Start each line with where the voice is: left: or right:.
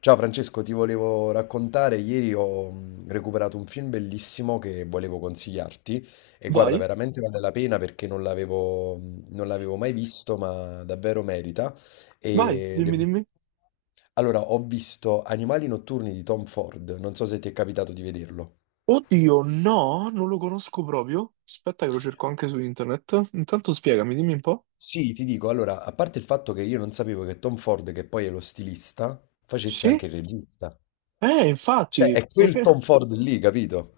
left: Ciao Francesco, ti volevo raccontare, ieri ho recuperato un film bellissimo che volevo consigliarti e guarda,
right: Vai,
left: veramente vale la pena perché non l'avevo mai visto, ma davvero merita.
right: vai,
left: Ed è
right: dimmi,
left: un-
right: dimmi.
left: Allora, ho visto Animali notturni di Tom Ford, non so se ti è capitato di vederlo.
right: Oddio, no, non lo conosco proprio. Aspetta che lo cerco anche su internet. Intanto spiegami, dimmi un po'.
left: Sì, ti dico, allora, a parte il fatto che io non sapevo che Tom Ford, che poi è lo stilista, facesse
right: Sì?
left: anche il regista. Cioè,
right: Infatti,
left: è
right: ma
left: quel Tom
right: che...
left: Ford lì, capito?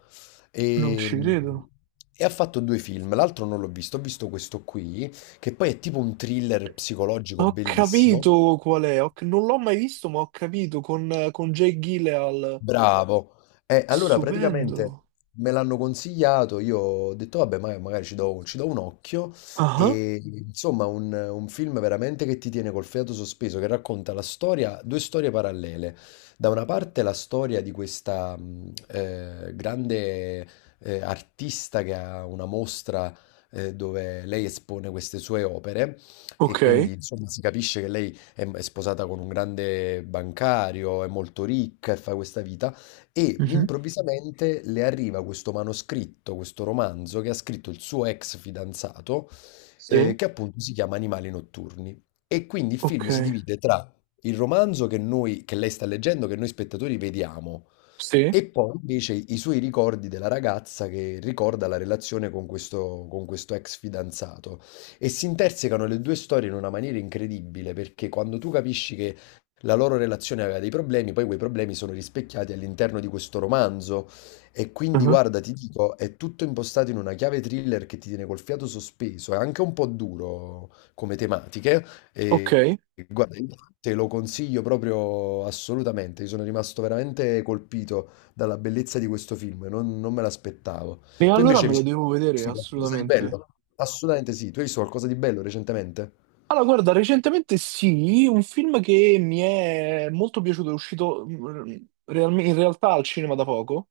right: Non ci
left: E,
right: credo.
left: e ha fatto due film. L'altro non l'ho visto, ho visto questo qui, che poi è tipo un thriller psicologico
right: Ho
left: bellissimo.
right: capito qual è, non l'ho mai visto, ma ho capito, con Jake Gyllenhaal.
left: Bravo. E allora
right: Stupendo.
left: praticamente me l'hanno consigliato, io ho detto vabbè, ma- magari ci do un occhio
right: Ah,
left: e insomma un film veramente che ti tiene col fiato sospeso, che racconta la storia, due storie parallele. Da una parte la storia di questa grande artista che ha una mostra dove lei espone queste sue opere e
right: ok.
left: quindi insomma si capisce che lei è sposata con un grande bancario, è molto ricca e fa questa vita, e
right: Mhm.
left: improvvisamente le arriva questo manoscritto, questo romanzo che ha scritto il suo ex fidanzato,
right: Sì.
left: che appunto si chiama Animali notturni. E quindi il film
right: Ok.
left: si divide tra il romanzo che lei sta leggendo, che noi spettatori vediamo,
right: Sì.
left: e poi invece i suoi ricordi della ragazza che ricorda la relazione con questo ex fidanzato. E si intersecano le due storie in una maniera incredibile, perché quando tu capisci che la loro relazione aveva dei problemi, poi quei problemi sono rispecchiati all'interno di questo romanzo. E quindi,
right: Ah,
left: guarda, ti dico, è tutto impostato in una chiave thriller che ti tiene col fiato sospeso, è anche un po' duro come tematiche.
right: ok.
left: E
right: E
left: guarda, io te lo consiglio proprio assolutamente, io sono rimasto veramente colpito dalla bellezza di questo film, non me l'aspettavo. Tu
right: allora
left: invece hai
right: me lo
left: visto
right: devo vedere,
left: qualcosa di
right: assolutamente.
left: bello? Assolutamente sì, tu hai visto qualcosa di bello recentemente?
right: Allora, guarda, recentemente sì, un film che mi è molto piaciuto, è uscito in realtà al cinema da poco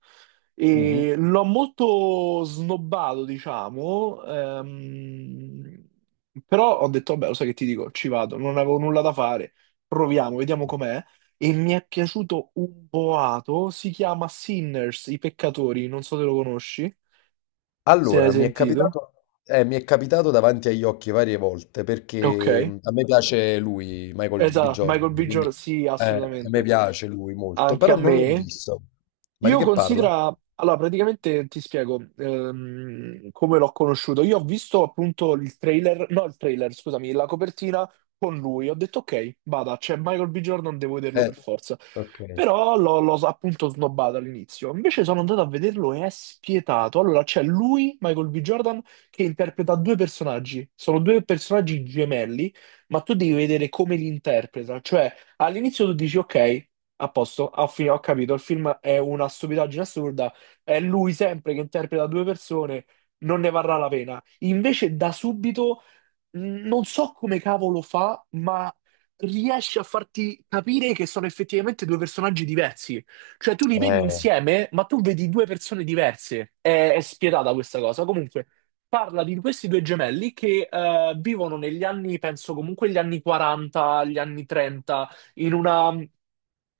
left: Mm.
right: e l'ho molto snobbato, diciamo, però ho detto, vabbè, lo sai che ti dico, ci vado, non avevo nulla da fare, proviamo, vediamo com'è e mi è piaciuto un boato, si chiama Sinners, I peccatori, non so se lo conosci, se ne hai
left: Allora,
right: sentito.
left: mi è capitato davanti agli occhi varie volte
right: Ok,
left: perché a me piace lui, Michael B.
right: esatto, Michael
left: Jordan,
right: B. Jordan,
left: quindi
right: sì,
left: a me
right: assolutamente.
left: piace lui molto,
right: Anche
left: però
right: a
left: non l'ho
right: me.
left: visto. Ma di
right: Io
left: che parla?
right: considero, allora praticamente ti spiego come l'ho conosciuto. Io ho visto appunto il trailer, no il trailer, scusami, la copertina con lui. Ho detto ok, vada, c'è Michael B. Jordan, devo vederlo
left: Eh,
right: per forza.
left: ok.
right: Però l'ho appunto snobbato all'inizio. Invece sono andato a vederlo e è spietato. Allora c'è lui, Michael B. Jordan, che interpreta due personaggi. Sono due personaggi gemelli, ma tu devi vedere come li interpreta. Cioè, all'inizio tu dici ok. A posto, ah, ho capito, il film è una stupidaggine assurda, è lui sempre che interpreta due persone, non ne varrà la pena. Invece da subito non so come cavolo fa, ma riesce a farti capire che sono effettivamente due personaggi diversi. Cioè, tu li vedi
left: Eh,
right: insieme, ma tu vedi due persone diverse. È spietata questa cosa. Comunque, parla di questi due gemelli che vivono negli anni, penso comunque gli anni 40, gli anni 30, in una...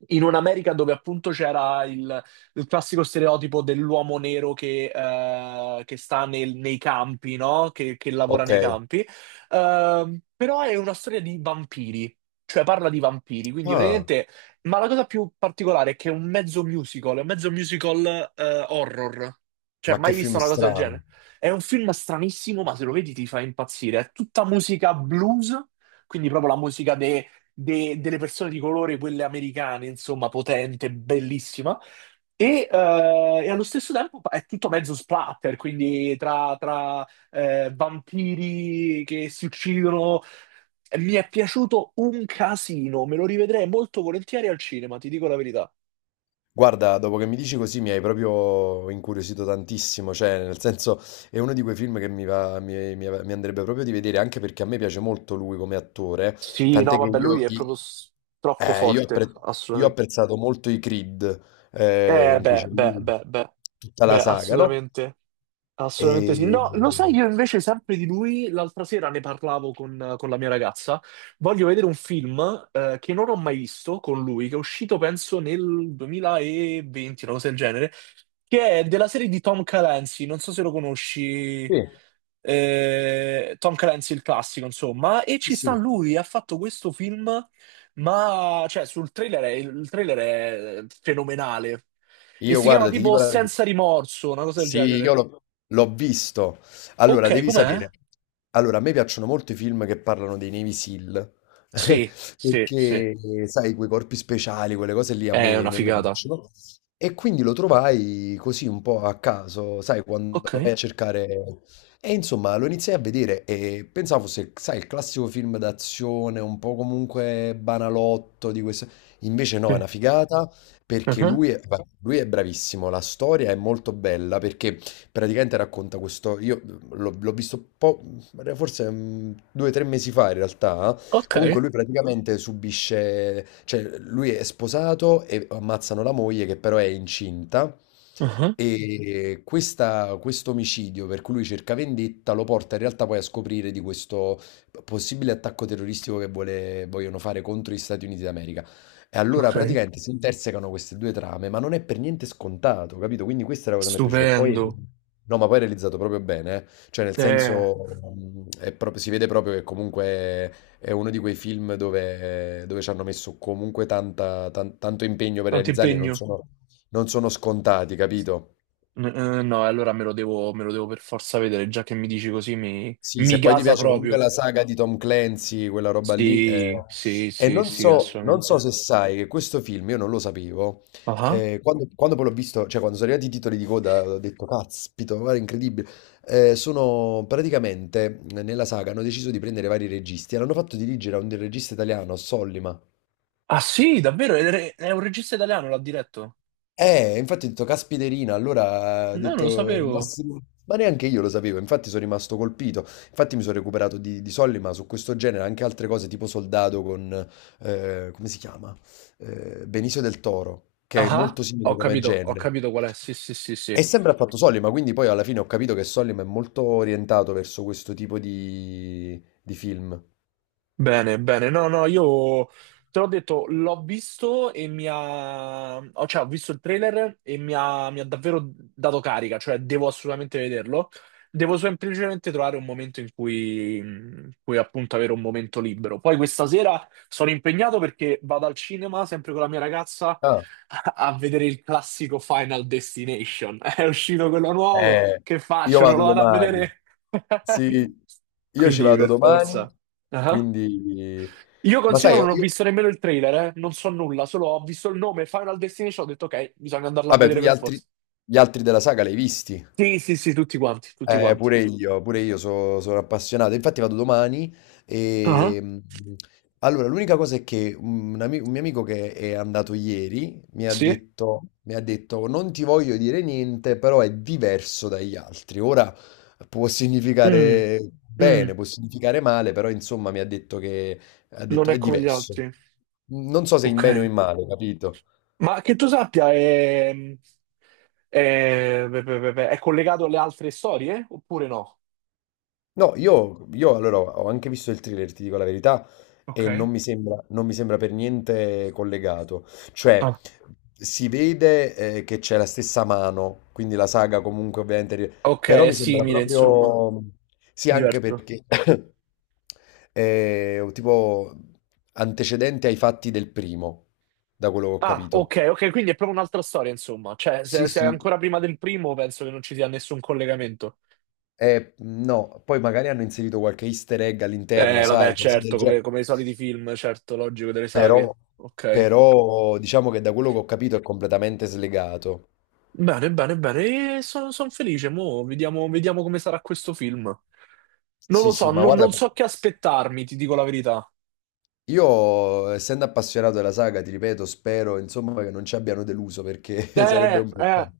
right: In un'America dove appunto c'era il classico stereotipo dell'uomo nero che sta nei campi, no? Che lavora
left: ok.
right: nei campi. Però è una storia di vampiri, cioè parla di vampiri, quindi
left: Ah,
right: praticamente... Ma la cosa più particolare è che è un mezzo musical, è un mezzo musical horror. Cioè,
left: ma che
right: mai visto
left: film
right: una cosa del
left: strano.
right: genere? È un film stranissimo, ma se lo vedi ti fa impazzire. È tutta musica blues, quindi proprio la musica delle persone di colore, quelle americane, insomma, potente, bellissima. E, eh, e allo stesso tempo è tutto mezzo splatter, quindi tra vampiri che si uccidono. Mi è piaciuto un casino, me lo rivedrei molto volentieri al cinema, ti dico la verità.
left: Guarda, dopo che mi dici così mi hai proprio incuriosito tantissimo, cioè nel senso è uno di quei film che mi va, mi andrebbe proprio di vedere, anche perché a me piace molto lui come attore,
right: Sì, no,
left: tant'è che
right: vabbè,
left: io,
right: lui è proprio
left: i-
right: troppo
left: io, ho
right: forte,
left: appre- io ho
right: assolutamente.
left: apprezzato molto i Creed, in cui
right: Beh,
left: c'è
right: beh,
left: lui,
right: beh, beh,
left: tutta
right: beh,
left: la saga, no?
right: assolutamente, assolutamente sì.
left: E...
right: No, lo sai, io invece sempre di lui, l'altra sera ne parlavo con la mia ragazza, voglio vedere un film che non ho mai visto con lui, che è uscito penso nel 2020, una cosa del genere, che è della serie di Tom Clancy, non so se lo conosci,
left: Sì,
right: Tom Clancy il classico, insomma, e
left: sì,
right: ci sta
left: sì.
right: lui, ha fatto questo film ma, cioè, sul trailer, il trailer è fenomenale. E
left: Io
right: si chiama
left: guarda, ti
right: tipo
left: dico la verità.
right: Senza rimorso, una cosa del
left: Sì, io
right: genere.
left: l'ho l'ho visto. Allora,
right: Ok,
left: devi
right: com'è?
left: sapere. Allora, a me piacciono molto i film che parlano dei Navy SEAL,
right: Sì, sì, sì.
left: perché, sai, quei corpi speciali, quelle cose lì
right: È una
left: a me
right: figata.
left: piacciono. E quindi lo trovai così un po' a caso, sai, quando
right: Ok,
left: vai a cercare... E insomma, lo iniziai a vedere e pensavo fosse, sai, il classico film d'azione, un po' comunque banalotto di questo... Invece no, è
right: sì.
left: una figata perché
right: Mhm.
left: lui è bravissimo, la storia è molto bella perché praticamente racconta questo, io mhmm, l'ho l'ho visto un po', due o tre mesi fa in realtà,
right: Ok,
left: comunque lui praticamente subisce, cioè lui è sposato e ammazzano la moglie che però è incinta
right: mhm.
left: e questo omicidio per cui lui cerca vendetta lo porta in realtà poi a scoprire di questo possibile attacco terroristico che vogliono fare contro gli Stati Uniti d'America. E allora
right: Ok.
left: praticamente si intersecano queste due trame, ma non è per niente scontato, capito? Quindi questa è la cosa che mi è piaciuta. E poi,
right: Stupendo.
left: no, ma poi è realizzato proprio bene, eh. Cioè nel
right: Eh,
left: senso, è proprio- si vede proprio che comunque è uno di quei film dove, dove ci hanno messo comunque tanto impegno per
right: tanto
left: realizzarli e
right: impegno.
left: non sono scontati, capito?
right: No, allora me lo devo per forza vedere, già che mi dici così
left: Sì,
right: mi
left: se poi ti
right: gasa
left: piace comunque
right: proprio.
left: la saga di Tom Clancy, quella roba lì. Eh,
right: Sì, sì,
left: e
right: sì,
left: non
right: sì,
left: so, non so
right: assolutamente.
left: se sai che questo film, io non lo sapevo,
right: Ah.
left: quando poi l'ho visto, cioè quando sono arrivati i titoli di coda, ho detto, caspito, guarda, incredibile. Sono praticamente, nella saga, hanno deciso di prendere vari registi e l'hanno fatto dirigere a un regista italiano, Sollima.
right: Ah sì, davvero? È un regista italiano, l'ha diretto?
left: Infatti ho detto, caspiterina, allora ho
right: No, non lo
left: detto, il
right: sapevo.
left: nostro- ma neanche io lo sapevo, infatti sono rimasto colpito, infatti mi sono recuperato di soldi, ma su questo genere anche altre cose tipo Soldato con, come si chiama? Benicio del Toro, che è
right: Ah, ah,
left: molto simile come
right: ho
left: genere.
right: capito qual è. Sì, sì, sì,
left: E
right: sì.
left: sempre ha fatto Solima, quindi poi alla fine ho capito che Solima è molto orientato verso questo tipo di film.
right: Bene, bene. No, no, io te l'ho detto, l'ho visto e mi ha... oh, cioè, ho visto il trailer e mi ha davvero dato carica, cioè devo assolutamente vederlo. Devo semplicemente trovare un momento in cui appunto avere un momento libero. Poi questa sera sono impegnato perché vado al cinema sempre con la mia ragazza
left: Ah,
right: a vedere il classico Final Destination. È uscito quello nuovo,
left: eh,
right: che
left: io
right: faccio? Non
left: vado
right: lo vado a
left: domani.
right: vedere?
left: Sì, io ci
right: Quindi
left: vado
right: per
left: domani,
right: forza.
left: quindi...
right: Io
left: Ma sai,
right: considero non ho
left: io...
right: visto nemmeno il trailer, eh. Non so nulla, solo ho visto il nome Final Destination, ho detto ok, bisogna andarla a
left: Vabbè, tu
right: vedere
left: gli
right: per forza.
left: altri, della saga li hai visti?
right: Sì, sì, sì, tutti quanti, tutti quanti.
left: Pure io, sono appassionato. Infatti vado domani
right: Ah,
left: e... mm, allora, l'unica cosa è che un mio amico che è andato ieri mi ha
right: sì?
left: detto, non ti voglio dire niente, però è diverso dagli altri. Ora può
right: Mm,
left: significare
right: mm,
left: bene, può significare male, però insomma mi ha detto che
right: non è
left: è
right: come gli
left: diverso.
right: altri.
left: Non so se in
right: Ok.
left: bene o in male, capito?
right: Ma che tu sappia, è, beh, beh, beh, beh, è collegato alle altre storie, oppure no?
left: No, io allora ho anche visto il thriller, ti dico la verità, e
right: Ok.
left: non mi sembra per niente collegato. Cioè,
right: Ah.
left: si vede che c'è la stessa mano, quindi la saga comunque ovviamente... ri-
right: Ok,
left: Però
right: è
left: mi sembra
right: simile, insomma.
left: proprio... Sì, anche
right: Diverso.
left: perché è un tipo antecedente ai fatti del primo, da quello che ho
right: Ah,
left: capito.
right: ok, ok, quindi è proprio un'altra storia, insomma. Cioè,
left: Sì,
right: se è
left: sì.
right: ancora prima del primo, penso che non ci sia nessun collegamento.
left: No, poi magari hanno inserito qualche easter egg all'interno,
right: Vabbè,
left: sai, cose del
right: certo,
left: genere.
right: come i soliti film, certo, logico delle
left: Però,
right: saghe. Ok.
left: diciamo che da quello che ho capito è completamente slegato.
right: Bene, bene, bene. E sono felice. Mo' vediamo, vediamo come sarà questo film. Non
left: Sì,
right: lo so,
left: sì, ma guarda,
right: non so che aspettarmi, ti dico la verità.
left: io essendo appassionato della saga, ti ripeto, spero insomma che non ci abbiano deluso perché sarebbe
right: Eh,
left: un
right: eh,
left: peccato.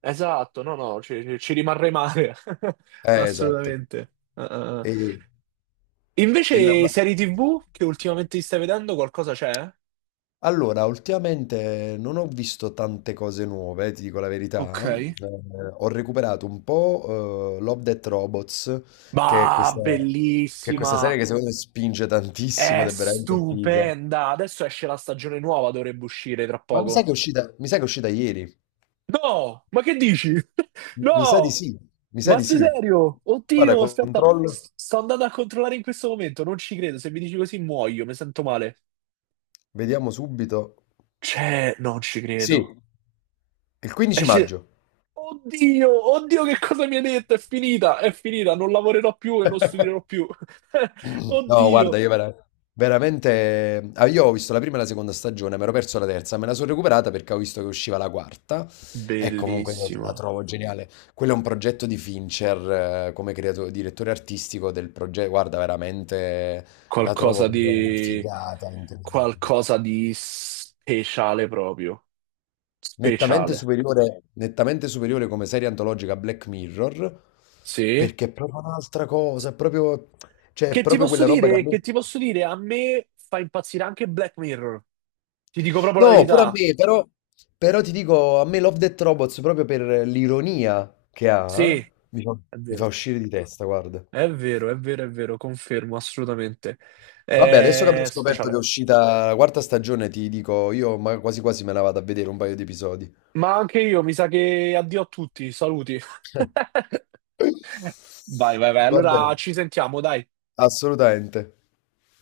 right: esatto, no, no, ci rimarrei male.
left: Esatto.
right: Assolutamente. Eh.
left: E, e la-
right: Invece,
left: la-
right: serie TV che ultimamente ti stai vedendo, qualcosa c'è?
left: allora, ultimamente non ho visto tante cose nuove, ti dico la verità.
right: Ok.
left: Ho recuperato un po' Love, Death Robots, che è
right: Bah,
left: questa, che è questa serie
right: bellissima!
left: che secondo me spinge tantissimo
right: È
left: ed è veramente figa.
right: stupenda! Adesso esce la stagione nuova, dovrebbe uscire tra
left: Ma mi sa
right: poco.
left: che è uscita, mi sa che è uscita ieri.
right: No! Ma che dici?
left: Mi mi sa di
right: No!
left: sì, mi sa
right: Ma
left: di
right: sei
left: sì.
right: serio?
left: Guarda,
right: Oddio, aspetta,
left: controllo,
right: sto andando a controllare in questo momento, non ci credo. Se mi dici così muoio, mi sento male.
left: vediamo subito.
right: Cioè, non ci
left: Sì,
right: credo.
left: il 15
right: Esce...
left: maggio.
right: Oddio, oddio, che cosa mi hai detto? È finita, non lavorerò più e non studierò più.
left: No,
right: Oddio.
left: guarda, veramente... ah, io ho visto la prima e la seconda stagione, mi ero perso la terza, me la sono recuperata perché ho visto che usciva la quarta e comunque io la
right: Bellissima.
left: trovo geniale. Quello è un progetto di Fincher come creato- direttore artistico del progetto, guarda, veramente la trovo
right: Qualcosa
left: proprio una
right: di...
left: figata, incredibile.
right: qualcosa di speciale proprio. Speciale.
left: Nettamente superiore come serie antologica a Black Mirror,
right: Sì.
left: perché è proprio un'altra cosa, è proprio, cioè, è
right: Che ti
left: proprio
right: posso
left: quella roba che a
right: dire?
left: me...
right: Che ti posso dire? A me fa impazzire anche Black Mirror. Ti dico proprio la
left: No, pure a
right: verità.
left: me, però, però ti dico, a me Love Death Robots, proprio per l'ironia che
right: Sì,
left: ha, mi fa,
right: è
left: mi fa
right: vero.
left: uscire di testa, guarda.
right: È vero, è vero, è vero, confermo assolutamente.
left: Vabbè, adesso che abbiamo
right: È
left: scoperto che è
right: speciale.
left: uscita la quarta stagione, ti dico, io ma quasi quasi me la vado a vedere un paio di episodi.
right: Ma anche io, mi sa che addio a tutti, saluti. Vai, vai, vai.
left: Va
right: Allora
left: bene,
right: ci sentiamo, dai.
left: assolutamente.